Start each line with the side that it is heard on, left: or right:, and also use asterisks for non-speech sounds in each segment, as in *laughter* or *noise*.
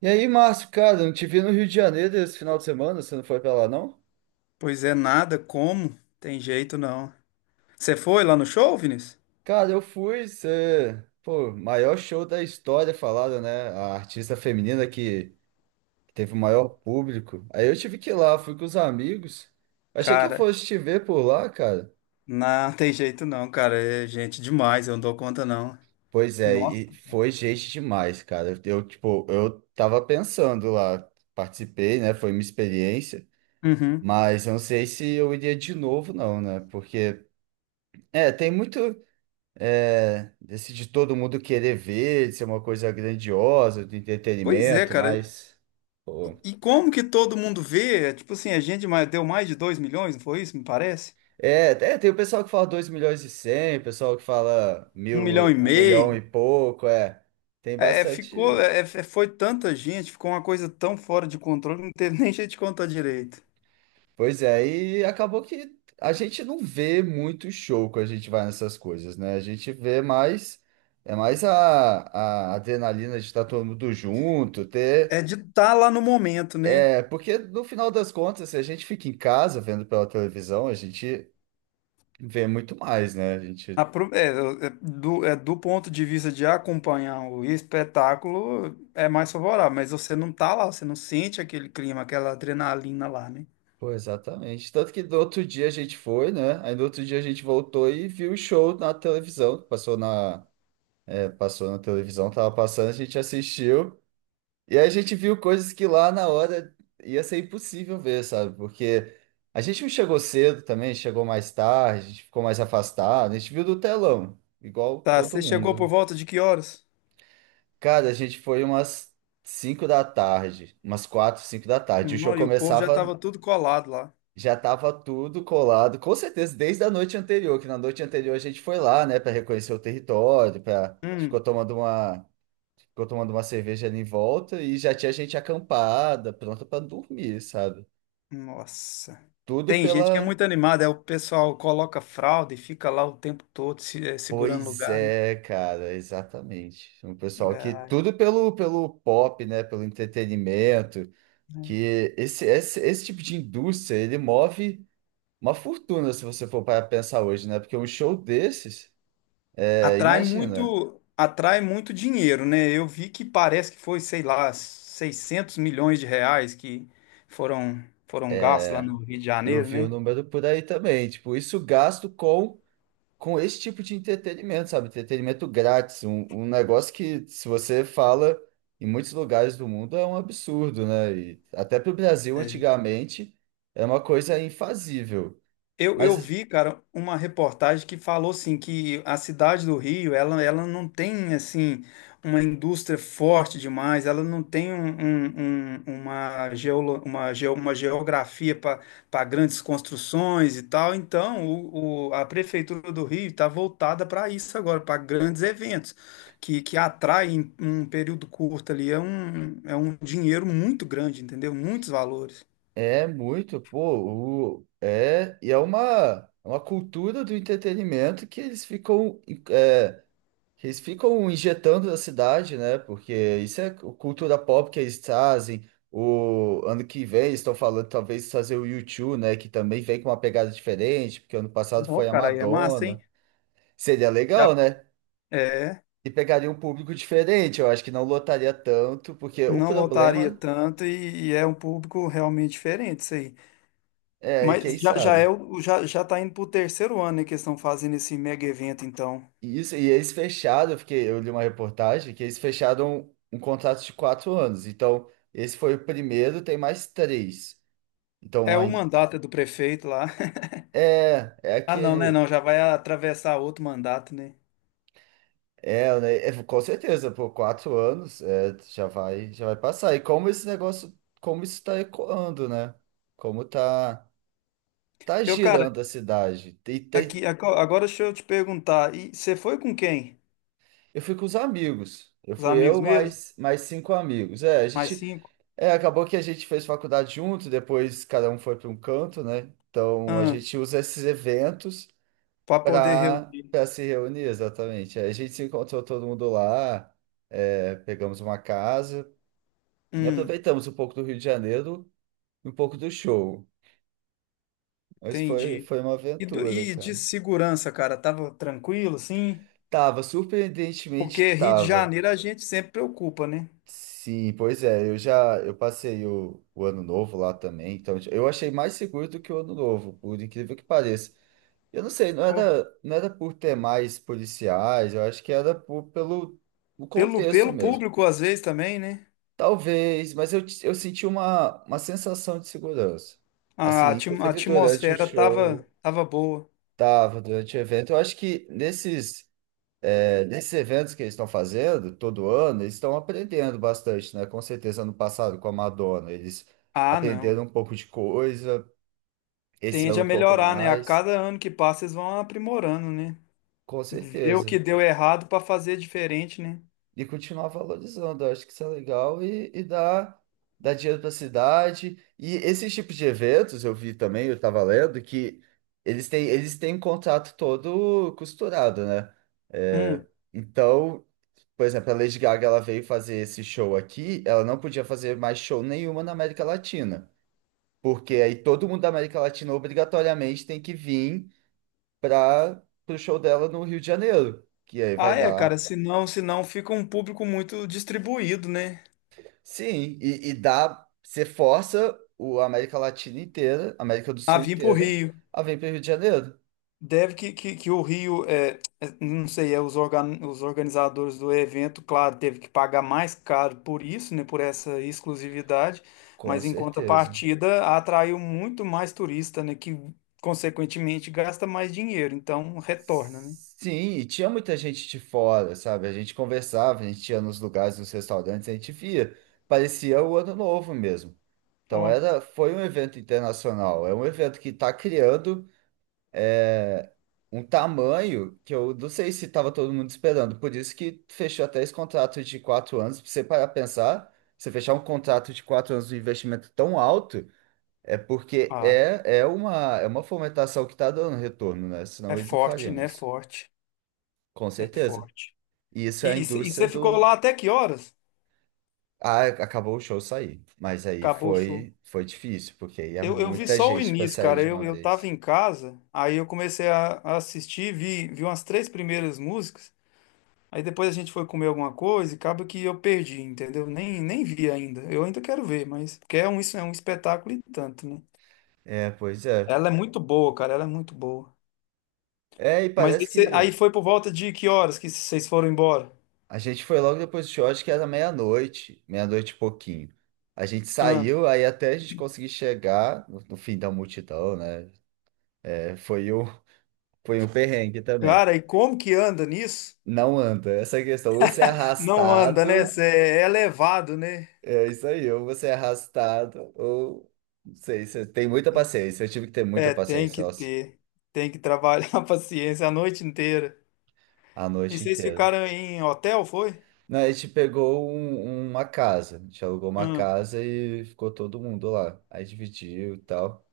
right: E aí, Márcio, cara, eu não te vi no Rio de Janeiro esse final de semana, você não foi pra lá, não?
left: Pois é, nada, como? Tem jeito não. Você foi lá no show, Vinícius?
right: Cara, eu fui, você... Pô, maior show da história falada, né? A artista feminina que teve o maior público. Aí eu tive que ir lá, fui com os amigos. Achei que eu
left: Cara,
right: fosse te ver por lá, cara.
left: não *laughs* tem jeito não, cara. É gente demais, eu não dou conta não.
right: Pois é,
left: Nossa.
right: e foi gente demais, cara. Eu, tipo, eu tava pensando lá, participei, né? Foi minha experiência.
left: Uhum.
right: Mas eu não sei se eu iria de novo, não, né? Porque, tem muito. É, desse de todo mundo querer ver, de ser uma coisa grandiosa, de
left: Pois é,
right: entretenimento,
left: cara.
right: mas pô.
left: E como que todo mundo vê? É, tipo assim, a gente deu mais de 2 milhões, não foi isso? Me parece?
right: É, é, tem o pessoal que fala 2 milhões e cem, o pessoal que fala
left: Um
right: mil,
left: milhão e
right: e- um milhão e
left: meio.
right: pouco, é. Tem
left: Ficou,
right: bastante.
left: foi tanta gente, ficou uma coisa tão fora de controle, não teve *laughs* nem jeito de contar direito.
right: Pois é, e acabou que a gente não vê muito show quando a gente vai nessas coisas, né? A gente vê mais. É mais a adrenalina de estar todo mundo junto,
left: É
right: ter.
left: de estar lá no momento, né?
right: É, porque no final das contas, se a gente fica em casa vendo pela televisão, a gente vê muito mais, né? A
left: A
right: gente.
left: é, é, do ponto de vista de acompanhar o espetáculo, é mais favorável, mas você não tá lá, você não sente aquele clima, aquela adrenalina lá, né?
right: Pô, exatamente. Tanto que no outro dia a gente foi, né? Aí no outro dia a gente voltou e viu o show na televisão. Passou na, passou na televisão, tava passando, a gente assistiu. E aí a gente viu coisas que lá na hora ia ser impossível ver, sabe? Porque a gente não chegou cedo também, chegou mais tarde, a gente ficou mais afastado, a gente viu do telão, igual
left: Tá,
right: todo
left: você chegou
right: mundo, né?
left: por volta de que horas?
right: Cara, a gente foi umas 5 da tarde, umas 4, 5 da tarde. O show
left: Não, e o povo já
right: começava,
left: tava tudo colado lá.
right: já tava tudo colado, com certeza desde a noite anterior, que na noite anterior a gente foi lá, né, para reconhecer o território, para
left: Hum,
right: ficou tomando uma cerveja ali em volta e já tinha gente acampada, pronta para dormir, sabe?
left: nossa.
right: Tudo
left: Tem gente que é
right: pela...
left: muito animada, é o pessoal coloca fralda e fica lá o tempo todo se, é, segurando
right: Pois
left: lugar, né?
right: é, cara, exatamente. Um pessoal que tudo pelo pop, né, pelo entretenimento.
left: É.
right: Que esse tipo de indústria, ele move uma fortuna, se você for para pensar hoje, né? Porque um show desses, imagina,
left: Atrai muito dinheiro, né? Eu vi que parece que foi, sei lá, 600 milhões de reais que foram foram gastos lá no Rio de
right: eu
left: Janeiro,
right: vi o
left: né?
right: número por aí também, tipo, isso gasto com esse tipo de entretenimento, sabe? Entretenimento grátis, um negócio que, se você fala em muitos lugares do mundo, é um absurdo, né? E até para o Brasil,
left: É.
right: antigamente, era uma coisa infazível.
left: Eu
right: Mas
left: vi, cara, uma reportagem que falou assim que a cidade do Rio, ela não tem assim uma indústria forte demais, ela não tem uma geografia para grandes construções e tal. Então, a prefeitura do Rio está voltada para isso agora, para grandes eventos que atraem em um período curto ali. É um dinheiro muito grande, entendeu? Muitos valores.
right: é muito, pô, é, e é uma cultura do entretenimento que eles ficam, é, que eles ficam injetando na cidade, né? Porque isso é cultura pop que eles trazem. O ano que vem eles estão falando talvez trazer o U2, né? Que também vem com uma pegada diferente, porque ano passado
left: Ó,
right: foi a
left: cara, aí é massa, hein?
right: Madonna. Seria
left: Já,
right: legal, né?
left: é.
right: E pegaria um público diferente, eu acho que não lotaria tanto, porque o
left: Não lotaria
right: problema
left: tanto e é um público realmente diferente isso aí.
right: é, e quem
left: Mas já, já é
right: sabe?
left: já, já tá indo pro terceiro ano, né, que eles estão fazendo esse mega evento, então.
right: Isso, e eles fecharam, eu fiquei, eu li uma reportagem que eles fecharam um contrato de 4 anos. Então, esse foi o primeiro, tem mais três.
left: É
right: Então,
left: o
right: aí-
left: mandato do prefeito lá. *laughs*
right: é, é
left: Ah, não, né?
right: aquele.
left: Não, já vai atravessar outro mandato, né?
right: É, né, é, com certeza, por 4 anos é, já vai passar. E como esse negócio, como isso está ecoando, né? Como tá, tá
left: Eu, cara,
right: girando a cidade. Tem, tem,
left: aqui, agora deixa eu te perguntar, e você foi com quem?
right: eu fui com os amigos. Eu
left: Os
right: fui
left: amigos
right: eu
left: mesmo?
right: mais, mais 5 amigos. É, a
left: Mais
right: gente.
left: cinco?
right: É, acabou que a gente fez faculdade junto, depois cada um foi para um canto, né? Então a
left: Ah,
right: gente usa esses eventos
left: pra poder
right: para
left: reunir.
right: para se reunir, exatamente. Aí a gente se encontrou todo mundo lá, pegamos uma casa e
left: Hum,
right: aproveitamos um pouco do Rio de Janeiro e um pouco do show. Mas foi,
left: entendi.
right: foi uma
left: E, do-
right: aventura,
left: e de
right: cara.
left: segurança, cara, tava tranquilo, sim?
right: Tava,
left: Porque
right: surpreendentemente
left: Rio de
right: tava.
left: Janeiro a gente sempre preocupa, né?
right: Sim, pois é, eu já eu passei o ano novo lá também, então eu achei mais seguro do que o ano novo, por incrível que pareça. Eu não sei, não
left: Pô,
right: era, não era por ter mais policiais, eu acho que era por, pelo o
left: Pelo,
right: contexto
left: pelo
right: mesmo.
left: público, às vezes, também, né?
right: Talvez, mas eu senti uma sensação de segurança.
left: A,
right: Assim,
left: atim- a
right: inclusive durante o
left: atmosfera
right: show,
left: tava boa.
right: tava, durante o evento. Eu acho que nesses, nesses eventos que eles estão fazendo, todo ano, eles estão aprendendo bastante, né? Com certeza, ano passado, com a Madonna, eles
left: Ah, não.
right: aprenderam um pouco de coisa, esse
left: Tende
right: ano um
left: a
right: pouco
left: melhorar, né? A
right: mais,
left: cada ano que passa, eles vão aprimorando, né?
right: com
left: Ver o
right: certeza.
left: que deu errado para fazer diferente, né?
right: E continuar valorizando. Eu acho que isso é legal e dá, dá dinheiro para a cidade. E esses tipos de eventos, eu vi também, eu estava lendo, que eles têm um contrato todo costurado, né? É,
left: Hum.
right: então, por exemplo, a Lady Gaga ela veio fazer esse show aqui, ela não podia fazer mais show nenhuma na América Latina. Porque aí todo mundo da América Latina obrigatoriamente tem que vir para o show dela no Rio de Janeiro, que aí vai
left: Ah, é, cara.
right: dar.
left: Senão fica um público muito distribuído, né?
right: Sim, e dá, você força o a América Latina inteira, a América do
left: Ah,
right: Sul
left: vim pro
right: inteira,
left: Rio.
right: a vir para o Rio de Janeiro.
left: Deve que, que o Rio, não sei, os organizadores do evento, claro, teve que pagar mais caro por isso, né, por essa exclusividade,
right: Com
left: mas em
right: certeza.
left: contrapartida atraiu muito mais turista, né, que consequentemente gasta mais dinheiro, então retorna, né?
right: Sim, e tinha muita gente de fora, sabe? A gente conversava, a gente ia nos lugares, nos restaurantes, a gente via. Parecia o Ano Novo mesmo.
left: Ó,
right: Então era, foi um evento internacional, é um evento que está criando é, um tamanho que eu não sei se estava todo mundo esperando. Por isso que fechou até esse contrato de 4 anos. Pra você parar pra pensar, você fechar um contrato de quatro anos de investimento tão alto é porque
left: ah,
right: é, é uma fomentação que está dando retorno, né?
left: é
right: Senão eles não
left: forte,
right: fariam
left: né? É
right: isso.
left: forte,
right: Com
left: é
right: certeza.
left: forte.
right: E isso é a
left: E
right: indústria
left: você ficou
right: do.
left: lá até que horas?
right: Ah, acabou o show sair. Mas aí
left: Acabou o show.
right: foi, foi difícil, porque aí é
left: Eu vi
right: muita
left: só o
right: gente para
left: início,
right: sair
left: cara.
right: de
left: Eu,
right: uma
left: eu tava
right: vez.
left: em casa, aí eu comecei a assistir, vi umas três primeiras músicas. Aí depois a gente foi comer alguma coisa e acaba que eu perdi, entendeu? Nem vi ainda. Eu ainda quero ver, mas porque isso é um espetáculo e tanto, né?
right: É, pois é.
left: Ela é muito boa, cara. Ela é muito boa.
right: É, e
left: Mas aí,
right: parece
left: aí
right: que...
left: foi por volta de que horas que vocês foram embora?
right: A gente foi logo depois do show, acho que era meia-noite, meia-noite e pouquinho. A gente
left: Ah,
right: saiu, aí até a gente conseguir chegar no, no fim da multidão, né? É, foi um, *laughs* foi um perrengue também.
left: cara, e como que anda nisso?
right: Não anda, essa é a questão. Ou você é
left: Não anda, né?
right: arrastado,
left: Cê é elevado, né?
right: é isso aí, ou você é arrastado, ou não sei, você tem muita paciência. Eu tive que ter muita
left: É, tem
right: paciência,
left: que
right: nossa,
left: ter. Tem que trabalhar *laughs* a paciência a noite inteira.
right: a
left: E
right: noite
left: vocês
right: inteira.
left: ficaram em hotel, foi?
right: Não, a gente pegou uma casa, a gente alugou uma
left: Hum.
right: casa e ficou todo mundo lá. Aí dividiu e tal,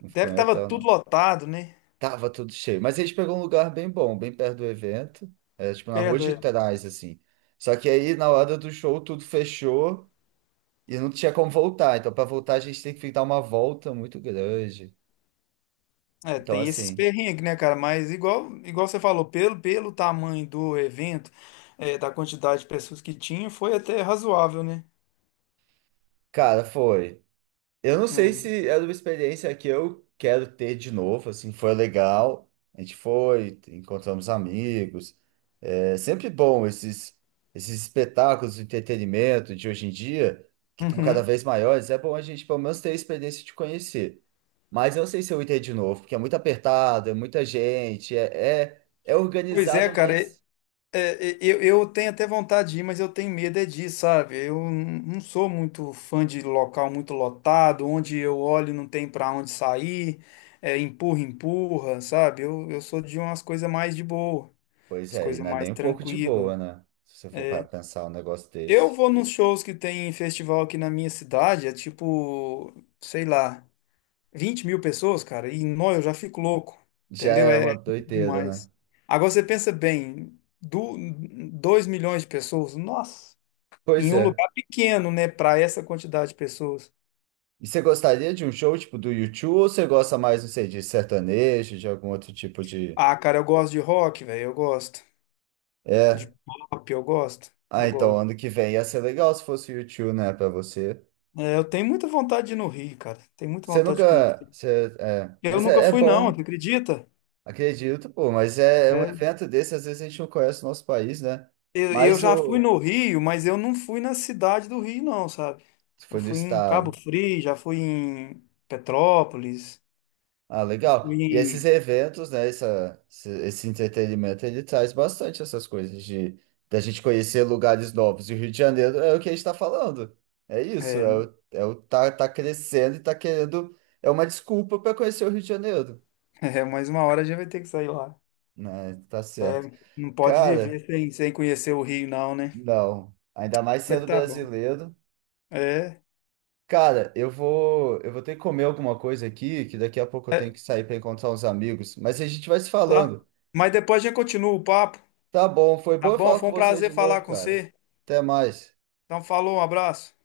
right: não ficou
left: Deve que
right: em
left: tava
right: hotel,
left: tudo
right: não.
left: lotado, né?
right: Tava tudo cheio. Mas a gente pegou um lugar bem bom, bem perto do evento. É, tipo, na rua de
left: Perda.
right: trás, assim. Só que aí, na hora do show, tudo fechou e não tinha como voltar. Então, para voltar, a gente tem que dar uma volta muito grande.
left: É,
right: Então,
left: tem esses
right: assim,
left: perrengues, né, cara? Mas igual você falou, pelo tamanho do evento, da quantidade de pessoas que tinha, foi até razoável, né?
right: cara, foi. Eu não sei
left: É.
right: se era uma experiência que eu quero ter de novo, assim, foi legal. A gente foi, encontramos amigos. É sempre bom esses, esses espetáculos de entretenimento de hoje em dia, que estão cada
left: Uhum.
right: vez maiores. É bom a gente, pelo menos, ter a experiência de conhecer. Mas eu não sei se eu iria de novo, porque é muito apertado, é muita gente, é, é, é
left: Pois é,
right: organizado,
left: cara.
right: mas.
left: É, eu tenho até vontade de ir, mas eu tenho medo é disso, sabe? Eu não sou muito fã de local muito lotado, onde eu olho e não tem para onde sair, é, empurra, empurra, sabe? Eu sou de umas coisas mais de boa,
right: Pois
left: as
right: é, e
left: coisas
right: não é
left: mais
right: nem um pouco de
left: tranquilas.
right: boa, né? Se você for para pensar um negócio
left: Eu
right: desse.
left: vou nos shows que tem em festival aqui na minha cidade, é tipo, sei lá, 20 mil pessoas, cara, e nó, eu já fico louco,
right: Já
left: entendeu?
right: é uma
left: É
right: doideira, né?
left: demais. Agora você pensa bem, do, 2 milhões de pessoas, nossa.
right: Pois
left: Em um
right: é.
left: lugar pequeno, né, pra essa quantidade de pessoas.
right: E você gostaria de um show tipo do YouTube ou você gosta mais, não sei, de sertanejo, de algum outro tipo de.
left: Ah, cara, eu gosto de rock, velho, eu gosto. De
right: É.
left: pop, eu gosto,
right: Ah,
left: eu
right: então,
left: gosto.
right: ano que vem ia ser legal se fosse o U2, né, pra você.
left: É, eu tenho muita vontade de ir no Rio, cara. Tenho muita
right: Você
left: vontade de
right: nunca.
left: conhecer.
right: Você, é,
left: Eu
right: mas
left: nunca
right: é, é
left: fui, não,
right: bom,
left: tu acredita?
right: acredito, pô. Mas é, é um
left: É,
right: evento desse, às vezes a gente não conhece o nosso país, né?
left: eu
right: Mas
left: já fui
right: o.
left: no Rio, mas eu não fui na cidade do Rio, não, sabe?
right: Se
left: Eu
right: for do
left: fui em Cabo
right: estado.
left: Frio, já fui em Petrópolis,
right: Ah,
left: fui
right: legal. E esses
left: em...
right: eventos, né, essa, esse entretenimento, ele traz bastante essas coisas de da gente conhecer lugares novos. E o Rio de Janeiro é o que a gente tá falando. É isso, é
left: É,
right: o, é o tá, tá crescendo e tá querendo. É uma desculpa para conhecer o Rio de Janeiro.
left: *laughs* mais uma hora a gente vai ter que sair lá.
right: Né? Tá certo.
left: Não pode
right: Cara,
left: viver sem conhecer o Rio, não, né?
right: não. Ainda mais
left: Mas
right: sendo
left: tá bom.
right: brasileiro.
left: É.
right: Cara, eu vou ter que comer alguma coisa aqui, que daqui a pouco eu tenho que sair para encontrar uns amigos. Mas a gente vai se
left: Tá?
right: falando.
left: Mas depois a gente continua o papo,
right: Tá bom, foi
left: tá
right: bom eu
left: bom?
right: falar
left: Foi
right: com
left: um
right: você de
left: prazer falar
right: novo,
left: com
right: cara.
left: você.
right: Até mais.
left: Então, falou, um abraço.